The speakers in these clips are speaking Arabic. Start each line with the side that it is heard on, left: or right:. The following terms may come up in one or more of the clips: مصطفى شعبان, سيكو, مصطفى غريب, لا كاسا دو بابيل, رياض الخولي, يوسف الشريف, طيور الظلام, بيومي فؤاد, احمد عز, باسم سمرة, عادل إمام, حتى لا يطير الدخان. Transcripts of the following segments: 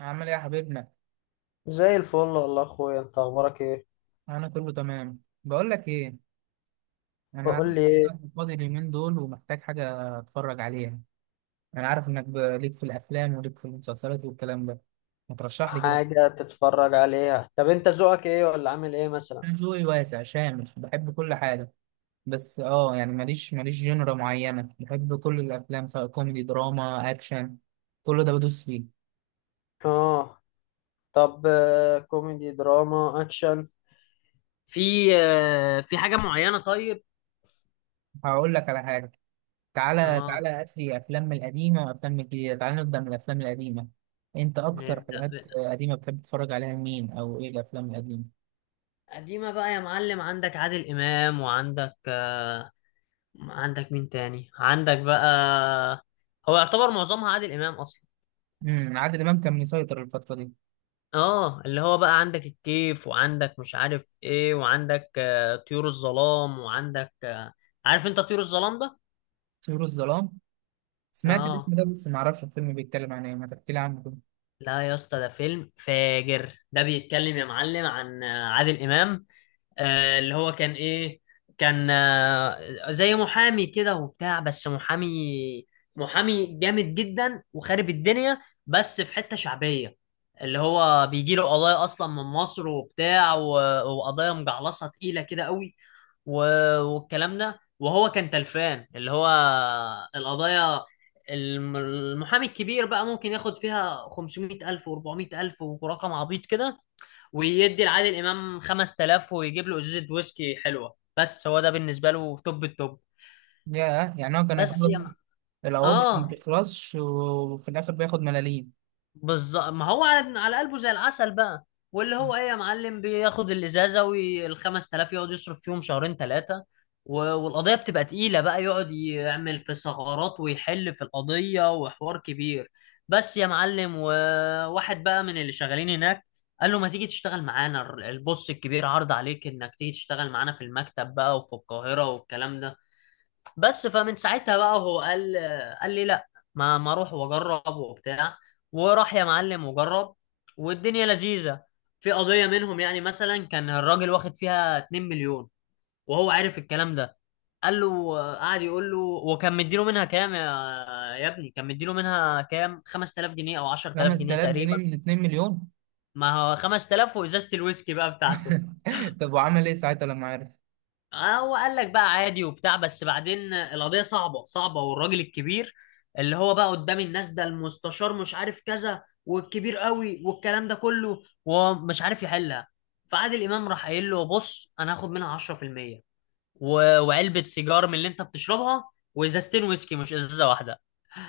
right: عامل ايه يا حبيبنا؟
left: زي الفل والله اخويا، انت اخبارك ايه؟
right: انا كله تمام. بقول لك ايه، انا
left: قول لي ايه.
right: فاضي اليومين دول ومحتاج حاجه اتفرج عليها. انا عارف انك ليك في الافلام وليك في المسلسلات والكلام ده، ما ترشح لي كده.
left: حاجه تتفرج عليها؟ طب انت ذوقك ايه ولا عامل ايه مثلا؟
right: انا ذوقي واسع شامل، بحب كل حاجه. بس يعني ماليش جنرا معينه، بحب كل الافلام سواء كوميدي دراما اكشن. كل ده بدوس فيه.
left: اه. طب كوميدي دراما اكشن. في في حاجة معينة طيب؟
right: هقول لك على حاجه. تعالى
left: اه.
right: تعالى أثري أفلام القديمة وأفلام الجديدة، تعالى نبدأ من الأفلام القديمة. أنت أكتر
left: نبدأ
right: حاجات
left: ب-
right: قديمة بتحب تتفرج عليها لمين، أو إيه الأفلام القديمة؟
left: قديمة بقى يا معلم، عندك عادل إمام، وعندك عندك مين تاني؟ عندك بقى. هو يعتبر معظمها عادل إمام أصلا.
right: عادل إمام كان مسيطر الفترة دي.
left: اه، اللي هو بقى عندك الكيف، وعندك مش عارف ايه، وعندك طيور الظلام، وعندك عارف انت طيور الظلام ده؟
right: طيور الظلام، سمعت
left: اه.
right: الاسم ده بس معرفش الفيلم بيتكلم عن إيه، ما تحكي لي عنه كده.
left: لا يا اسطى، ده فيلم فاجر. ده بيتكلم يا معلم عن عادل امام. اللي هو كان ايه؟ كان زي محامي كده وبتاع، بس محامي جامد جدا وخارب الدنيا، بس في حتة شعبية. اللي هو بيجي له قضايا اصلا من مصر وبتاع وقضايا مجعلصة تقيلة كده قوي، والكلام ده. وهو كان تلفان اللي هو القضايا، المحامي الكبير بقى ممكن ياخد فيها 500 ألف و400 ألف، ورقم عبيط كده، ويدي لعادل إمام 5000 ويجيب له إزازة ويسكي حلوة، بس هو ده بالنسبة له توب التوب.
right: ياه، يعني هو كان
left: بس يا
right: يخلص
left: م...
right: القواضي؟ ما
left: آه،
right: بتخلصش وفي الآخر بياخد ملاليم.
left: بالظبط، ما هو على قلبه زي العسل بقى. واللي هو ايه يا معلم، بياخد الازازه وال 5000 يقعد يصرف فيهم شهرين ثلاثه، والقضيه بتبقى تقيله بقى يقعد يعمل في ثغرات ويحل في القضيه وحوار كبير. بس يا معلم، وواحد بقى من اللي شغالين هناك قال له ما تيجي تشتغل معانا، البوس الكبير عرض عليك انك تيجي تشتغل معانا في المكتب بقى وفي القاهره والكلام ده. بس فمن ساعتها بقى هو قال لي لا، ما اروح واجرب وبتاع. وراح يا معلم وجرب، والدنيا لذيذة. في قضية منهم يعني مثلا كان الراجل واخد فيها 2 مليون، وهو عارف الكلام ده. قال له قعد يقول له، وكان مديله منها كام يا ابني؟ كان مديله منها كام؟ 5000 جنيه او 10000 جنيه
right: 5000 جنيه
left: تقريبا.
right: من 2 مليون؟
left: ما هو 5000 وازازة الويسكي بقى بتاعته.
right: طب وعمل إيه ساعتها لما عرف؟
left: اه، هو قال لك بقى عادي وبتاع، بس بعدين القضية صعبة صعبة، والراجل الكبير اللي هو بقى قدام الناس ده، المستشار مش عارف كذا والكبير قوي والكلام ده كله، وهو مش عارف يحلها. فعادل إمام راح قايل له: بص، أنا هاخد منها 10% وعلبة سيجار من اللي أنت بتشربها، وإزازتين ويسكي مش إزازة واحدة.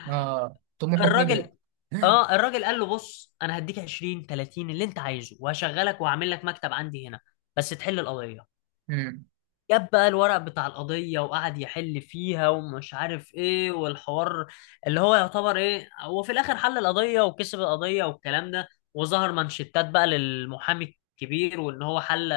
right: آه، طموحه كبر.
left: الراجل، اه الراجل قال له: بص، انا هديك 20 30 اللي انت عايزه، وهشغلك وهعمل لك مكتب عندي هنا، بس تحل القضيه.
right: امم.
left: جاب بقى الورق بتاع القضية وقعد يحل فيها ومش عارف ايه والحوار، اللي هو يعتبر ايه، هو في الاخر حل القضية وكسب القضية والكلام ده. وظهر مانشيتات بقى للمحامي الكبير وان هو حل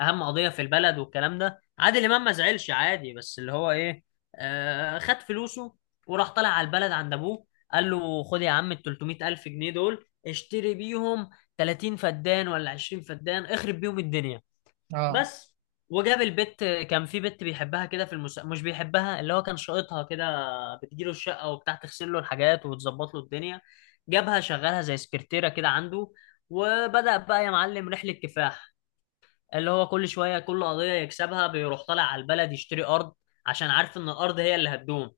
left: اهم قضية في البلد والكلام ده. عادل امام ما زعلش عادي، بس اللي هو ايه، خد فلوسه وراح طالع على البلد عند ابوه، قال له: خد يا عم ال 300 الف جنيه دول اشتري بيهم 30 فدان ولا 20 فدان، اخرب بيهم الدنيا.
right: آه.
left: بس، وجاب البت. كان في بت بيحبها كده في مش بيحبها، اللي هو كان شايطها كده، بتجيله الشقة وبتاع، تغسل له الحاجات وتظبط له الدنيا. جابها شغلها زي سكرتيرة كده عنده. وبدأ بقى يا معلم رحلة كفاح، اللي هو كل شوية كل قضية يكسبها بيروح طالع على البلد يشتري أرض، عشان عارف إن الأرض هي اللي هتدوم.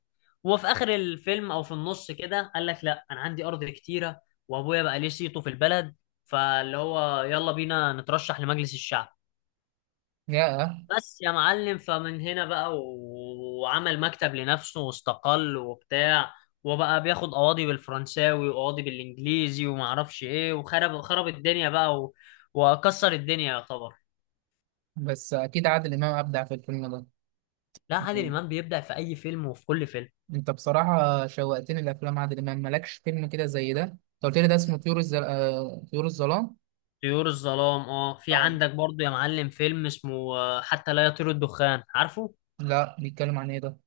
left: وفي آخر الفيلم أو في النص كده قال لك: لأ، أنا عندي أرض كتيرة، وأبويا بقى ليه صيته في البلد، فاللي هو يلا بينا نترشح لمجلس الشعب.
right: ياه.
left: بس يا معلم، فمن هنا بقى وعمل مكتب لنفسه واستقل وبتاع، وبقى بياخد قواضي بالفرنساوي وقواضي بالانجليزي ومعرفش ايه، وخرب خرب الدنيا بقى وكسر الدنيا يعتبر.
right: بس اكيد عادل امام ابدع في الفيلم ده.
left: لا، عادل
right: يعني،
left: امام بيبدع في اي فيلم وفي كل فيلم.
right: انت بصراحه شوقتني لافلام عادل امام. مالكش فيلم كده زي ده؟ انت قلت لي ده اسمه طيور الظلام.
left: طيور الظلام اه. في
right: آه.
left: عندك برضو يا معلم فيلم اسمه حتى لا يطير الدخان، عارفه؟
right: لا، بيتكلم عن ايه ده؟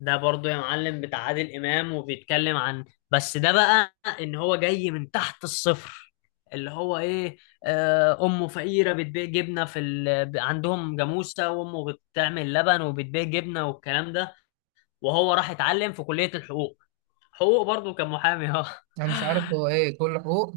left: ده برضو يا معلم بتاع عادل امام، وبيتكلم عن، بس ده بقى، ان هو جاي من تحت الصفر. اللي هو ايه، امه فقيره بتبيع جبنه في عندهم جاموسه وامه بتعمل لبن وبتبيع جبنه والكلام ده. وهو راح اتعلم في كليه الحقوق، حقوق برضو، كان محامي اه.
right: انا مش عارف هو ايه كل حقوق.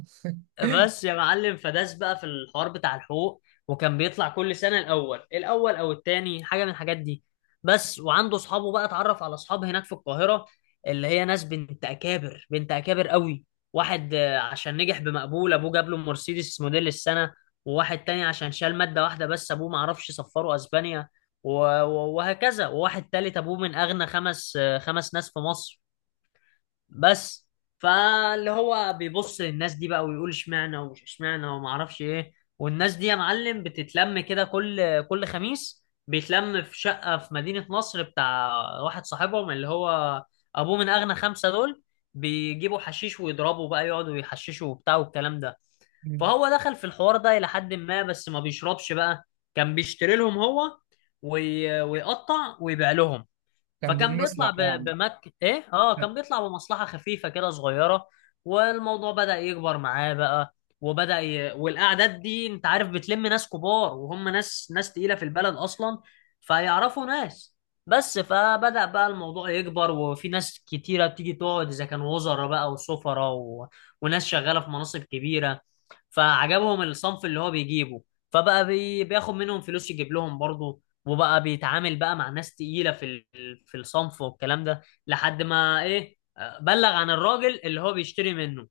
left: بس يا معلم، فداس بقى في الحوار بتاع الحقوق، وكان بيطلع كل سنة الأول الأول أو التاني، حاجة من الحاجات دي. بس وعنده أصحابه بقى، اتعرف على أصحاب هناك في القاهرة، اللي هي ناس بنت أكابر، بنت أكابر قوي. واحد عشان نجح بمقبول أبوه جاب له مرسيدس موديل السنة. وواحد تاني عشان شال مادة واحدة بس أبوه معرفش سفره أسبانيا، وهكذا. وواحد تالت أبوه من أغنى خمس خمس ناس في مصر، بس. فاللي هو بيبص للناس دي بقى ويقول اشمعنى ومش اشمعنى وما اعرفش ايه. والناس دي يا معلم بتتلم كده كل خميس بيتلم في شقة في مدينة نصر بتاع واحد صاحبهم، اللي هو ابوه من اغنى خمسة دول. بيجيبوا حشيش ويضربوا بقى، يقعدوا يحششوا وبتاع والكلام ده.
right: مم.
left: فهو دخل في الحوار ده إلى حد ما، بس ما بيشربش بقى، كان بيشتري لهم هو، ويقطع ويبيع لهم.
right: كان
left: فكان بيطلع
right: بيمصلح
left: ب-
right: يعني.
left: بمك ايه اه، كان بيطلع بمصلحة خفيفة كده صغيرة. والموضوع بدأ يكبر معاه بقى، والأعداد دي انت عارف بتلم ناس كبار، وهم ناس تقيلة في البلد أصلا، فيعرفوا ناس. بس فبدأ بقى الموضوع يكبر، وفي ناس كتيرة بتيجي تقعد، إذا كان وزراء بقى وسفراء وناس شغالة في مناصب كبيرة. فعجبهم الصنف اللي هو بيجيبه، فبقى بياخد منهم فلوس يجيب لهم برضه. وبقى بيتعامل بقى مع ناس تقيلة في الصنف والكلام ده. لحد ما ايه، بلغ عن الراجل اللي هو بيشتري منه.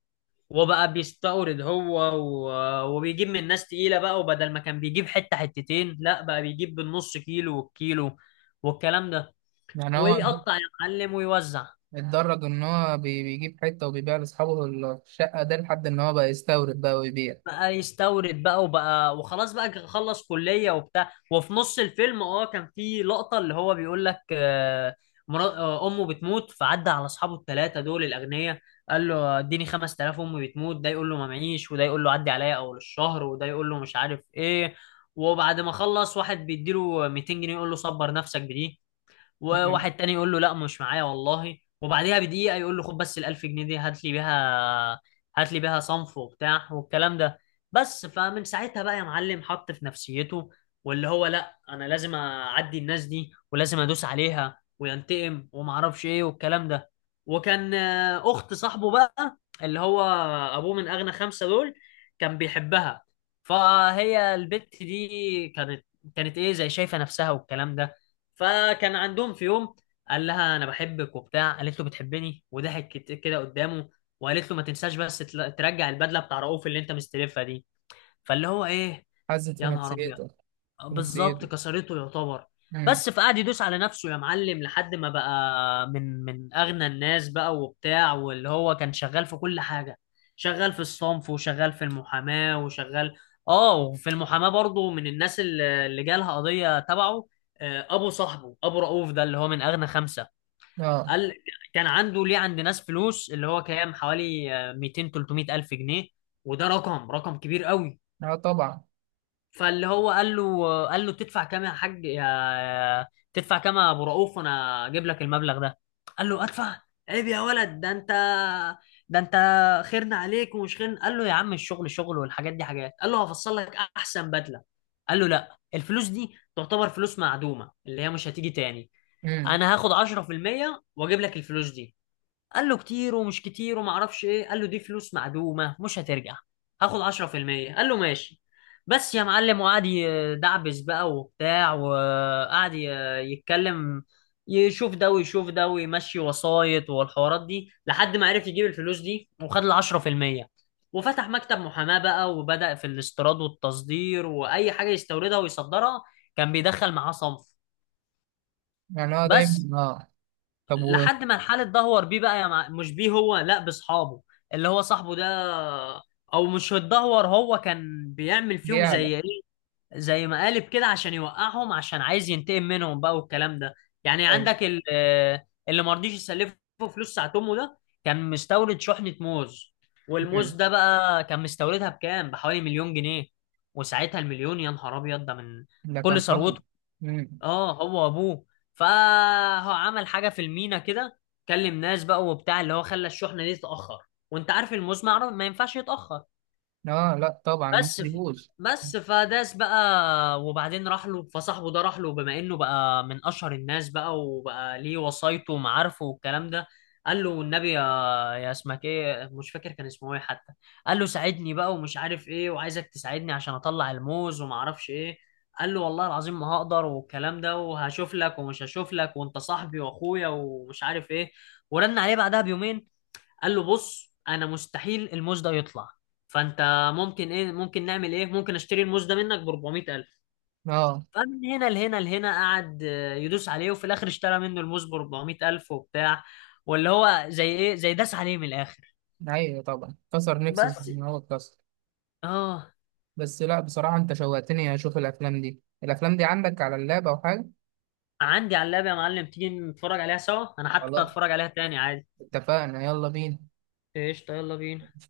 left: وبقى بيستورد هو وبيجيب من ناس تقيلة بقى، وبدل ما كان بيجيب حتة حتتين لا بقى بيجيب بالنص كيلو والكيلو والكلام ده،
right: يعني هو
left: ويقطع يا معلم ويوزع.
right: اتدرج ان هو بيجيب حته وبيبيع لاصحابه الشقه ده، لحد ان هو بقى يستورد بقى ويبيع.
left: بقى يستورد بقى، وبقى وخلاص بقى، خلص كلية وبتاع. وفي نص الفيلم اه، كان في لقطة اللي هو بيقول لك امه بتموت، فعدى على اصحابه الثلاثة دول الاغنياء، قال له: اديني 5000 امي بتموت. ده يقول له ما معيش، وده يقول له عدي عليا اول الشهر، وده يقول له مش عارف ايه. وبعد ما خلص، واحد بيديله 200 جنيه يقول له صبر نفسك بدي،
right: مم.
left: وواحد تاني يقول له لا مش معايا والله، وبعديها بدقيقة يقول له: خد بس الألف جنيه دي هات لي بيها، هات لي بيها صنف وبتاع والكلام ده. بس فمن ساعتها بقى يا معلم حط في نفسيته، واللي هو لا، أنا لازم أعدي الناس دي ولازم أدوس عليها وينتقم ومعرفش إيه والكلام ده. وكان أخت صاحبه بقى، اللي هو أبوه من أغنى خمسة دول، كان بيحبها. فهي البت دي كانت ايه، زي شايفه نفسها والكلام ده. فكان عندهم في يوم قال لها: انا بحبك وبتاع. قالت له: بتحبني؟ وضحك كده قدامه، وقالت له: ما تنساش بس ترجع البدله بتاع رؤوف اللي انت مستلفها دي. فاللي هو ايه،
right: حزت في
left: يا نهار ابيض،
right: نفسيته. في
left: بالظبط
right: نفسيته.
left: كسرته يعتبر.
right: مم.
left: بس فقعد يدوس على نفسه يا معلم، لحد ما بقى من اغنى الناس بقى وبتاع، واللي هو كان شغال في كل حاجه، شغال في الصنف وشغال في المحاماه وشغال. اه، وفي المحاماه برضه، من الناس اللي جالها قضيه تبعه، ابو صاحبه ابو رؤوف ده، اللي هو من اغنى خمسه.
right: اه.
left: قال، كان عنده ليه عند ناس فلوس، اللي هو كام، حوالي 200 300 الف جنيه، وده رقم كبير قوي.
right: اه طبعا.
left: فاللي هو قال له: تدفع كام يا حاج يا تدفع كام يا ابو رؤوف، وانا اجيب لك المبلغ ده؟ قال له: ادفع؟ عيب يا ولد، ده انت خيرنا عليك ومش خيرنا. قال له: يا عم الشغل شغل والحاجات دي حاجات. قال له: هفصل لك احسن بدله. قال له: لا، الفلوس دي تعتبر فلوس معدومه، اللي هي مش هتيجي تاني.
right: مم.
left: انا هاخد 10% واجيب لك الفلوس دي. قال له: كتير، ومش كتير وما اعرفش ايه. قال له: دي فلوس معدومه مش هترجع، هاخد 10%. قال له: ماشي. بس يا معلم، وقعد يدعبس بقى وبتاع، وقعد يتكلم، يشوف ده ويشوف ده ويمشي وسايط والحوارات دي، لحد ما عرف يجيب الفلوس دي وخد ال 10%. وفتح مكتب محاماة بقى، وبدأ في الاستيراد والتصدير، وأي حاجة يستوردها ويصدرها كان بيدخل معاه صنف.
right: يعني هو
left: بس
right: دايما اه. طب،
left: لحد ما الحال اتدهور بيه بقى يا مش بيه هو، لا، باصحابه اللي هو صاحبه ده. او مش اتدهور، هو كان بيعمل فيهم
right: بيعلى.
left: زي ايه، زي مقالب كده عشان يوقعهم، عشان عايز ينتقم منهم بقى والكلام ده. يعني
right: أيوة.
left: عندك اللي ما رضيش يسلفه فلوس ساعة امه ده، كان مستورد شحنة موز. والموز
right: مم.
left: ده بقى كان مستوردها بكام، بحوالي مليون جنيه. وساعتها المليون يا نهار ابيض، ده من
right: ده
left: كل
right: كان راجل.
left: ثروته،
right: مم.
left: اه هو ابوه. فهو عمل حاجه في المينا كده، كلم ناس بقى وبتاع، اللي هو خلى الشحنه دي تتاخر، وانت عارف المزمع ما ينفعش يتاخر.
right: اه لا طبعا، ما
left: بس في
right: بيجوز.
left: بس فداس بقى، وبعدين راح له، فصاحبه ده راح له، بما انه بقى من اشهر الناس بقى، وبقى ليه وصايته ومعارفه والكلام ده. قال له: والنبي يا اسمك ايه مش فاكر كان اسمه ايه حتى، قال له: ساعدني بقى ومش عارف ايه، وعايزك تساعدني عشان اطلع الموز وما اعرفش ايه. قال له: والله العظيم ما هقدر والكلام ده، وهشوف لك ومش هشوف لك، وانت صاحبي واخويا ومش عارف ايه. ورن عليه بعدها بيومين، قال له: بص، انا مستحيل الموز ده يطلع، فانت ممكن ايه، ممكن نعمل ايه، ممكن اشتري الموز ده منك ب 400000؟
right: اه.
left: فمن هنا لهنا لهنا، قعد يدوس عليه، وفي الاخر اشترى منه الموز ب 400000 وبتاع، واللي هو زي ايه، زي داس عليه من الاخر.
right: ايوه طبعا، كسر نفسه زي
left: بس،
right: ما هو اتكسر.
left: اه.
right: بس لا، بصراحة انت شوقتني اشوف الافلام دي. الافلام دي عندك على اللاب او حاجة؟
left: عندي على اللاب يا معلم، تيجي نتفرج عليها سوا، انا حتى
right: خلاص،
left: هتفرج عليها تاني عادي.
right: اتفقنا. يلا بينا.
left: قشطة، يلا بينا.